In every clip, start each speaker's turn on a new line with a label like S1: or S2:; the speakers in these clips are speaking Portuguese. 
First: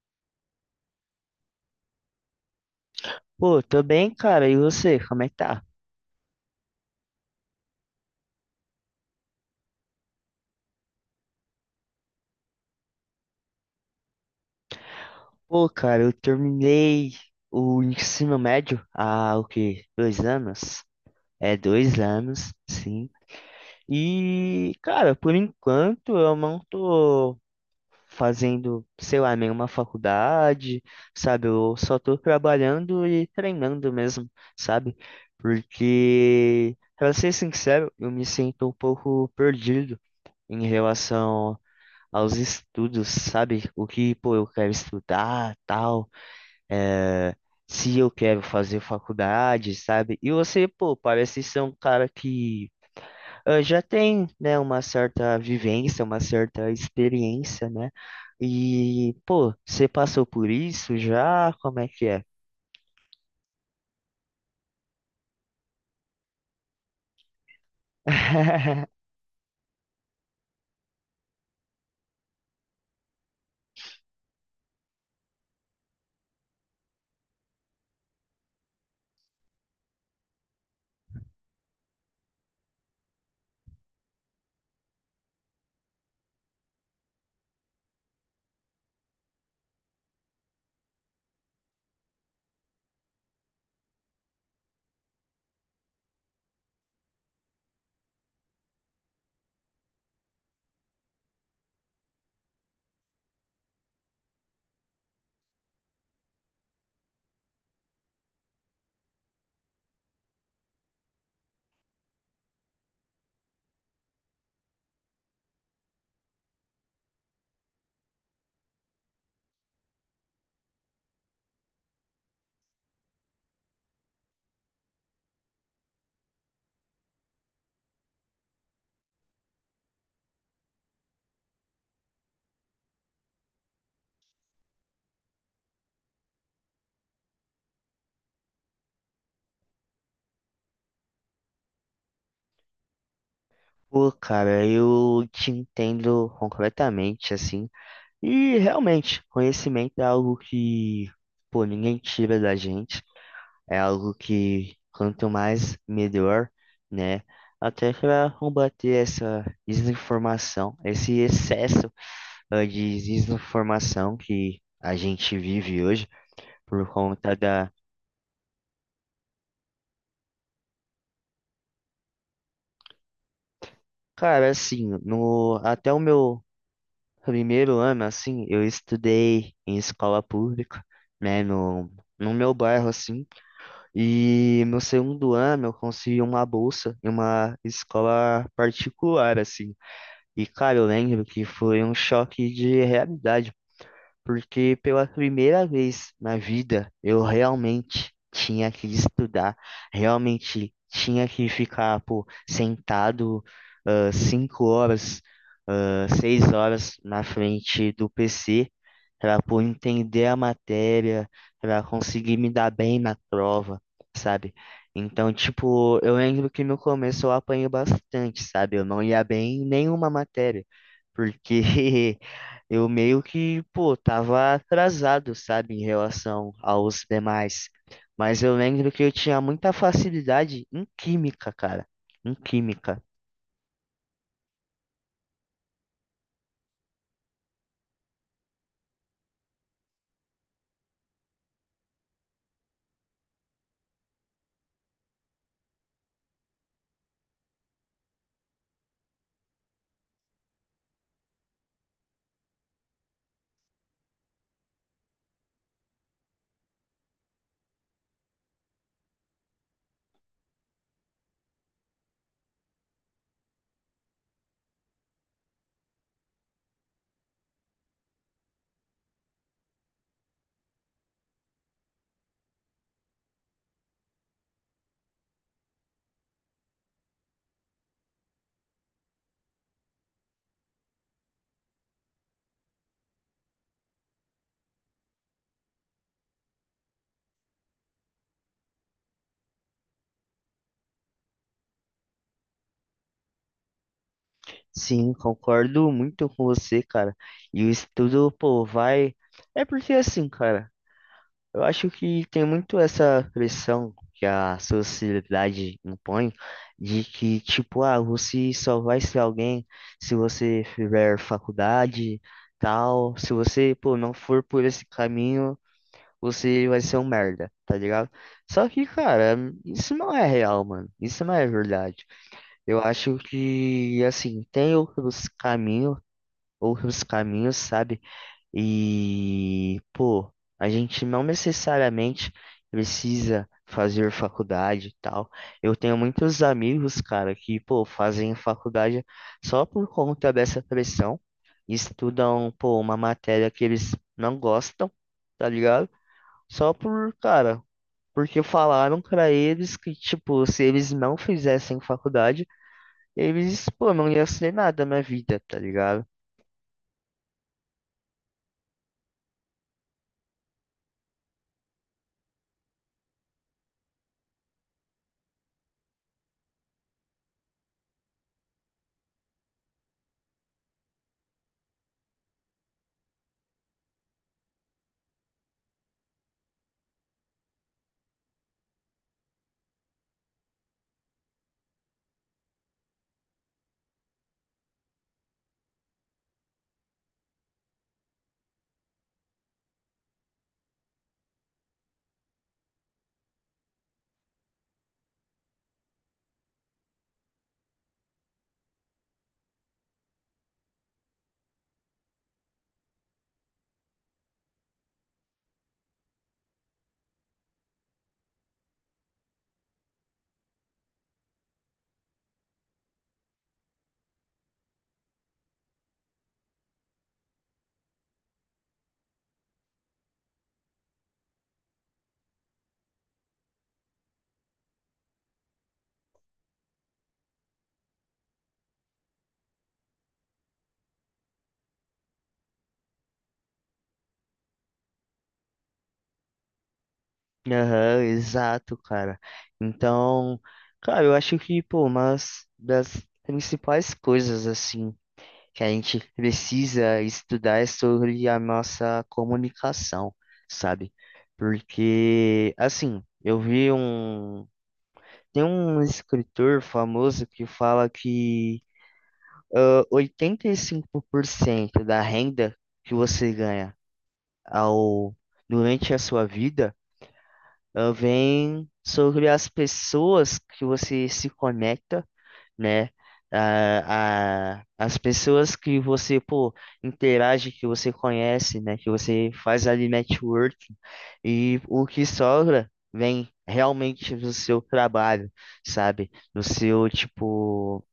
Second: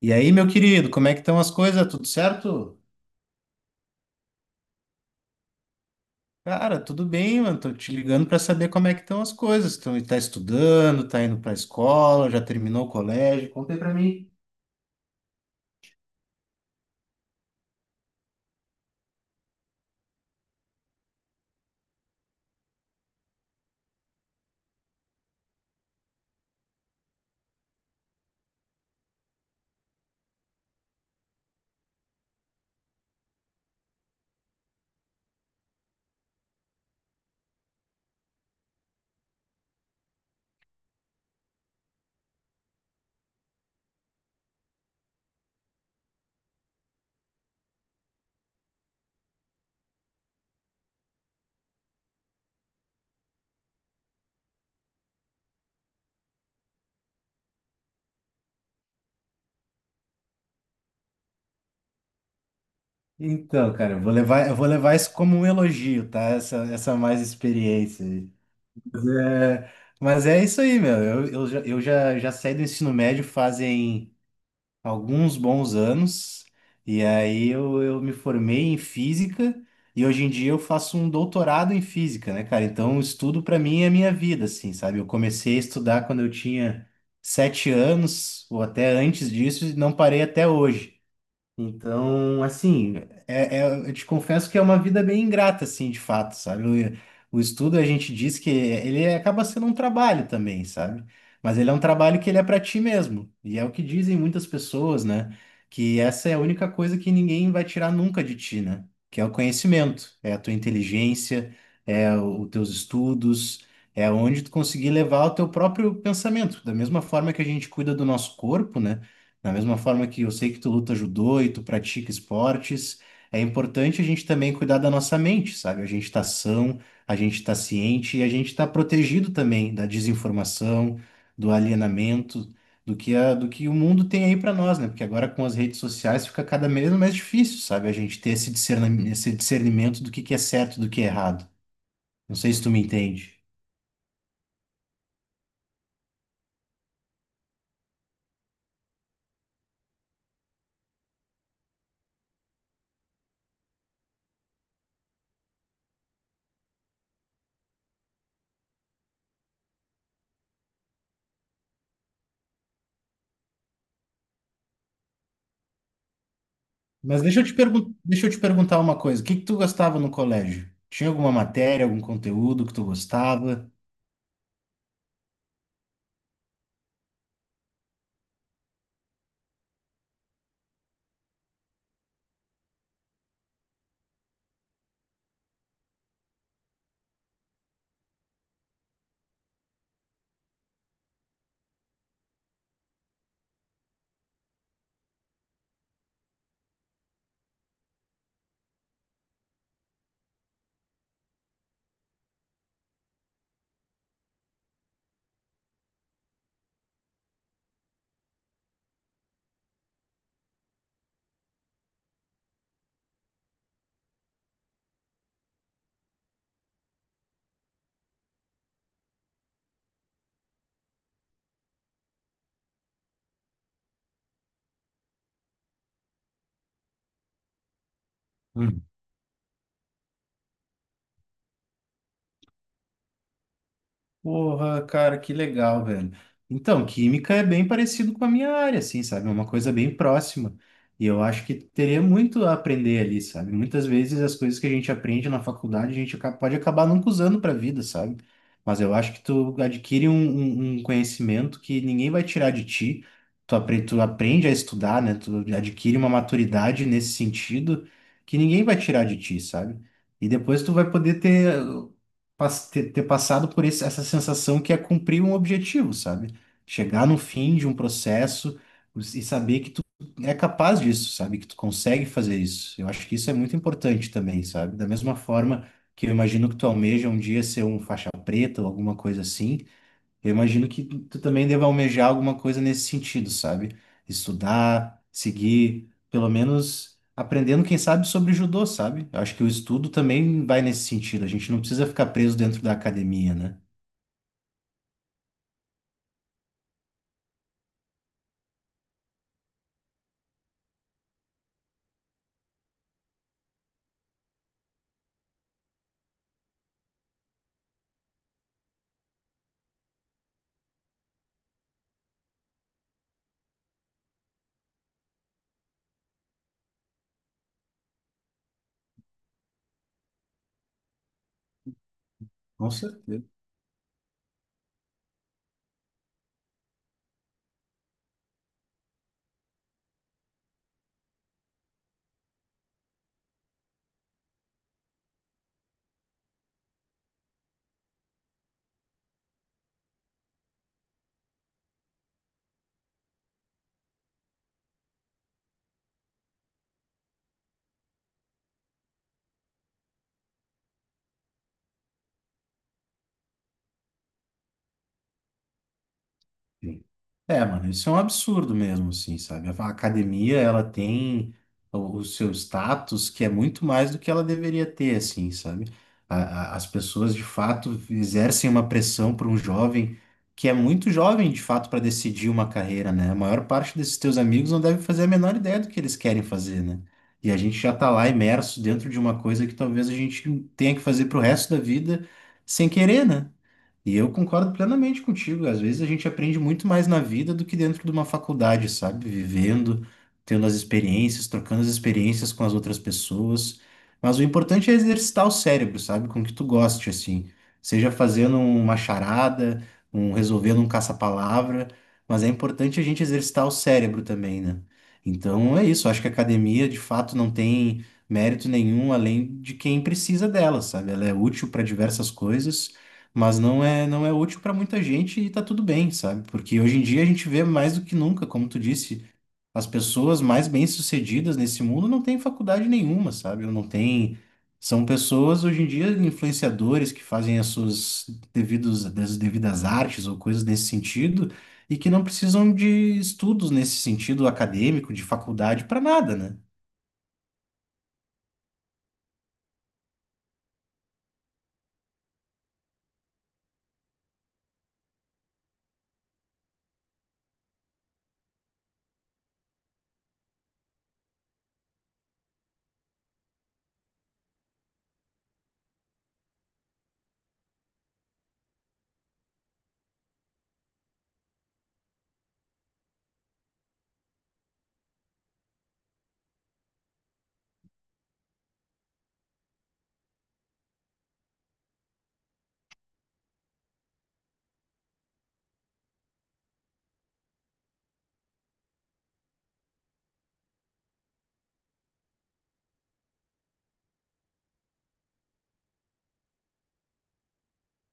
S1: E aí, meu querido, como é que estão as coisas? Tudo certo?
S2: Pô, tô bem, cara. E você, como é que tá?
S1: Cara, tudo bem, mano. Tô te ligando para saber como é que estão as coisas. Então, tá estudando, tá indo pra escola, já terminou o colégio. Como-
S2: Pô, cara, eu terminei o ensino médio há o quê? 2 anos? É, 2 anos, sim. E, cara, por enquanto eu não tô fazendo, sei lá, nenhuma faculdade, sabe? Eu só tô trabalhando e treinando mesmo, sabe? Porque, pra ser sincero, eu me sinto um pouco perdido em relação aos estudos, sabe? O que, pô, eu quero estudar, tal, é se eu quero fazer faculdade, sabe? E você, pô, parece ser um cara que já tem, né, uma certa vivência, uma certa experiência, né? E, pô, você passou por isso já? Como é que é?
S1: Então, cara, eu vou levar isso como um elogio, tá? Essa mais experiência aí. Mas é, mas é isso aí, meu. Já saí do ensino médio fazem alguns bons anos, e aí eu me formei em física e hoje em dia eu faço um doutorado em física, né, cara? Então, o estudo para mim é a minha vida, assim, sabe? Eu comecei a estudar quando eu tinha 7 anos ou até antes disso e não parei até hoje. Então, assim, eu te confesso que é uma vida bem ingrata, assim, de fato, sabe? O estudo, a gente diz que ele acaba sendo um trabalho também, sabe? Mas ele é um trabalho que ele é para ti mesmo. E é o que dizem muitas pessoas, né? Que essa é a única coisa que ninguém vai tirar nunca de ti, né? Que é o conhecimento, é a tua inteligência, os teus estudos, é onde tu conseguir levar o teu próprio pensamento. Da mesma forma que a gente cuida do nosso corpo, né? Da mesma forma que eu sei que tu luta judô e tu pratica esportes, é importante a gente também cuidar da nossa mente, sabe? A gente está são, a gente está ciente e a gente está protegido também da desinformação, do alienamento, do que o mundo tem aí para nós, né? Porque agora com as redes sociais fica cada vez mais difícil, sabe? A gente ter esse discernimento do que é certo e do que é errado. Não sei se tu me entende.
S2: Pô, cara, eu te entendo completamente, assim. E realmente, conhecimento é algo que, pô, ninguém tira da gente. É algo que quanto mais melhor, né? Até para combater essa desinformação, esse excesso de desinformação que a gente vive hoje por
S1: Mas
S2: conta da.
S1: deixa eu te perguntar uma coisa. O que que tu gostava no colégio? Tinha alguma matéria, algum conteúdo que tu gostava?
S2: Cara, assim, no até o meu primeiro ano, assim, eu estudei em escola pública, né? No, no meu bairro, assim. E no segundo ano eu consegui uma bolsa em uma escola particular, assim. E, cara, eu lembro que foi um choque de realidade, porque pela primeira vez na vida eu realmente tinha que estudar, realmente tinha que ficar, pô, sentado 5 horas, 6 horas na frente do PC para, pô, entender a matéria, para conseguir me dar bem na prova, sabe? Então, tipo, eu lembro que no começo eu apanhei bastante, sabe? Eu não ia bem em nenhuma matéria, porque eu meio que, pô, tava atrasado, sabe, em relação aos demais. Mas eu lembro que eu tinha muita facilidade em química, cara. Em química.
S1: Porra, cara, que legal, velho. Então, química é bem parecido com a minha área, assim, sabe? É uma coisa bem próxima. E eu acho que teria muito a aprender ali, sabe? Muitas vezes as coisas que a gente aprende na faculdade, a gente pode acabar nunca usando pra vida, sabe? Mas eu acho que tu adquire um conhecimento que ninguém vai tirar de ti. Tu aprende a estudar, né? Tu adquire uma maturidade nesse sentido que ninguém vai tirar de ti, sabe? E depois tu vai poder ter passado por essa sensação que é cumprir um objetivo, sabe? Chegar no fim de um processo e saber que tu é capaz disso, sabe? Que tu consegue fazer isso. Eu acho que isso é muito importante também, sabe? Da mesma forma que eu imagino que tu almeja um dia ser um faixa preta ou alguma coisa assim, eu imagino que tu também deva almejar alguma coisa nesse sentido, sabe? Estudar, seguir, pelo menos aprendendo, quem sabe, sobre judô, sabe? Eu acho que o estudo também vai nesse sentido. A gente não precisa ficar preso dentro da academia, né?
S2: Sim, concordo muito com você, cara. E o estudo, pô, vai. É porque assim, cara. Eu acho que tem muito essa pressão que a sociedade impõe de que, tipo, você só vai ser alguém se você fizer faculdade, tal. Se você, pô, não for por esse caminho, você vai ser um merda, tá ligado? Só que, cara, isso não é real, mano. Isso não é verdade.
S1: Com
S2: Eu acho
S1: certeza.
S2: que, assim, tem outros caminhos, sabe? E, pô, a gente não necessariamente precisa fazer faculdade e tal. Eu tenho muitos amigos, cara, que, pô, fazem faculdade só por conta dessa pressão. Estudam, pô, uma matéria que eles não gostam, tá ligado? Só por, cara, porque falaram pra eles que, tipo, se eles não fizessem faculdade, eles, pô, não iam ser nada na vida, tá ligado?
S1: Sim. É, mano, isso é um absurdo mesmo, assim, sabe? A academia, ela tem o seu status que é muito mais do que ela deveria ter, assim, sabe? A- as pessoas, de fato, exercem uma pressão para um jovem que é muito jovem, de fato, para decidir uma carreira, né? A maior parte desses teus amigos não deve fazer a menor ideia do que eles querem fazer, né? E a gente já tá lá imerso dentro de uma coisa que talvez a gente tenha que fazer pro resto da vida sem querer, né? E eu concordo plenamente contigo. Às vezes a gente aprende muito mais na vida do que dentro de uma faculdade, sabe? Vivendo, tendo as experiências, trocando as experiências com as outras pessoas. Mas o importante é exercitar o cérebro, sabe? Com o que tu goste, assim. Seja fazendo uma charada, um resolvendo um caça-palavra, mas é importante a gente exercitar o cérebro também, né? Então é isso. Acho que a academia, de fato, não tem mérito nenhum além de quem precisa dela, sabe? Ela é útil para diversas coisas mas não é útil para muita gente e tá tudo bem, sabe? Porque hoje em dia a gente vê mais do que nunca, como tu disse, as pessoas mais bem-sucedidas nesse mundo não têm faculdade nenhuma, sabe? Ou não têm são pessoas hoje em dia influenciadores que fazem as suas devidos as devidas artes ou coisas nesse sentido e que não precisam de estudos nesse sentido acadêmico, de faculdade para nada, né?
S2: Aham, exato, cara. Então, cara, eu acho que, pô, uma das principais coisas, assim, que a gente precisa estudar é sobre a nossa comunicação, sabe? Porque, assim, eu vi um. Tem um escritor famoso que fala que 85% da renda que você ganha ao, durante a sua vida, vem sobre as pessoas que você se conecta, né? As pessoas que você, pô, interage, que você conhece, né? Que você faz ali networking. E o que sobra vem realmente do seu trabalho, sabe? Do seu, tipo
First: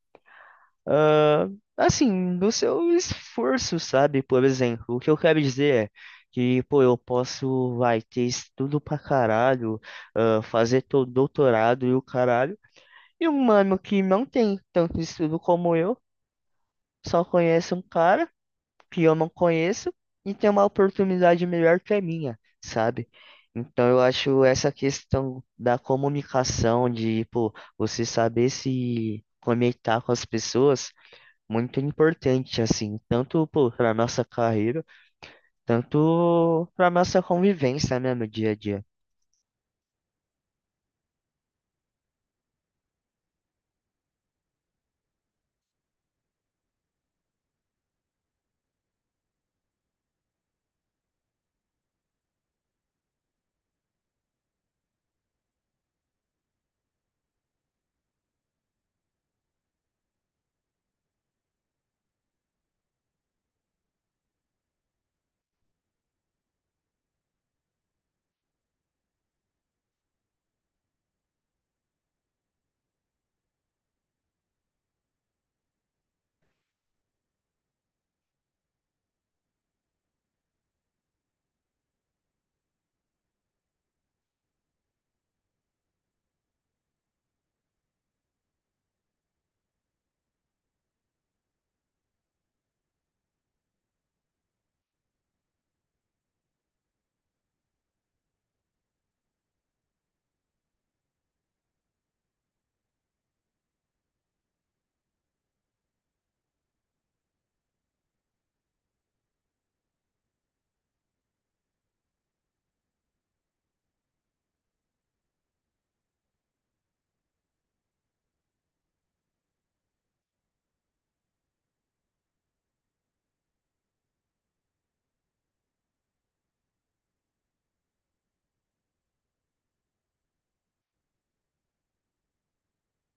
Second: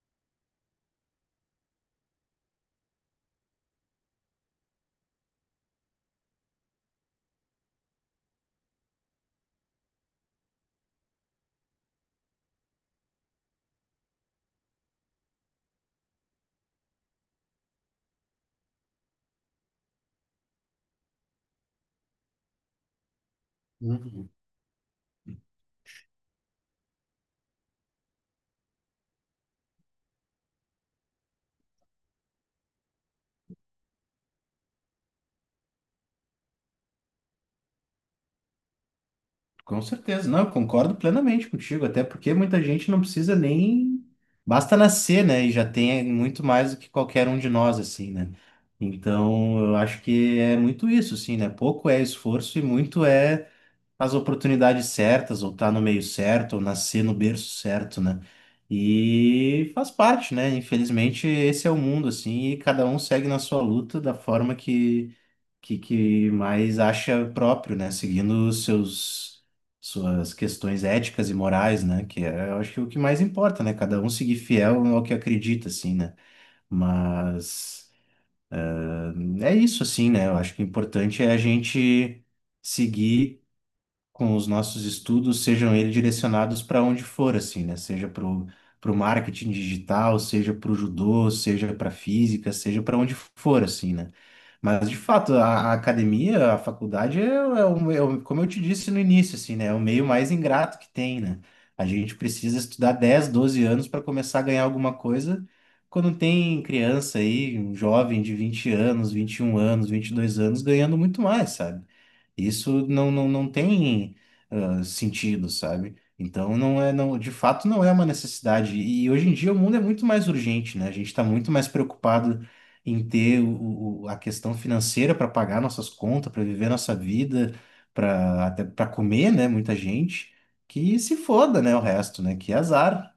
S2: ah, assim, do seu esforço, sabe? Por exemplo, o que eu quero dizer é que, pô, eu posso, vai, ter estudo pra caralho, fazer todo doutorado e o caralho, e um mano que não tem tanto estudo como eu, só conhece um cara que eu não conheço e tem uma oportunidade melhor que a minha, sabe? Então eu acho essa questão da comunicação, de, pô, você saber se conectar com as pessoas muito importante, assim, tanto para nossa carreira, tanto para nossa convivência, né, no dia a dia.
S1: Com certeza, não, eu concordo plenamente contigo, até porque muita gente não precisa nem. Basta nascer, né? E já tem muito mais do que qualquer um de nós, assim, né? Então, eu acho que é muito isso, assim, né? Pouco é esforço e muito é as oportunidades certas, ou estar tá no meio certo, ou nascer no berço certo, né? E faz parte, né? Infelizmente, esse é o mundo, assim, e cada um segue na sua luta da forma que mais acha próprio, né? Seguindo os seus suas questões éticas e morais, né? Que é, eu acho que é o que mais importa, né? Cada um seguir fiel ao que acredita, assim, né? Mas é isso, assim, né? Eu acho que o importante é a gente seguir com os nossos estudos, sejam eles direcionados para onde for, assim, né? Seja para o marketing digital, seja para o judô, seja para física, seja para onde for, assim, né? Mas, de fato, a academia, a faculdade, como eu te disse no início, assim, né? É o meio mais ingrato que tem, né? A gente precisa estudar 10 12 anos para começar a ganhar alguma coisa. Quando tem criança aí, um jovem de 20 anos, 21 anos, 22 anos, ganhando muito mais, sabe? Isso não tem sentido, sabe? Então de fato não é uma necessidade. E hoje em dia o mundo é muito mais urgente, né? A gente está muito mais preocupado em ter a questão financeira para pagar nossas contas, para viver nossa vida, para comer, né? Muita gente que se foda, né? O resto, né? Que azar.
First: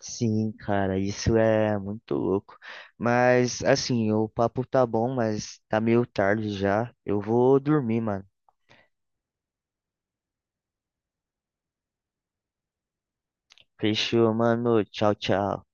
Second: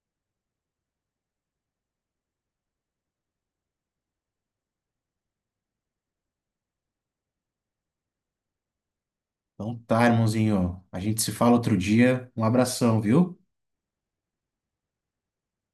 S2: Sim, cara, isso é muito louco. Mas, assim, o papo tá bom, mas tá meio tarde já. Eu vou dormir, mano.
S1: Então tá, irmãozinho. A gente se fala outro dia. Um abração, viu?
S2: Fechou, mano. Tchau, tchau.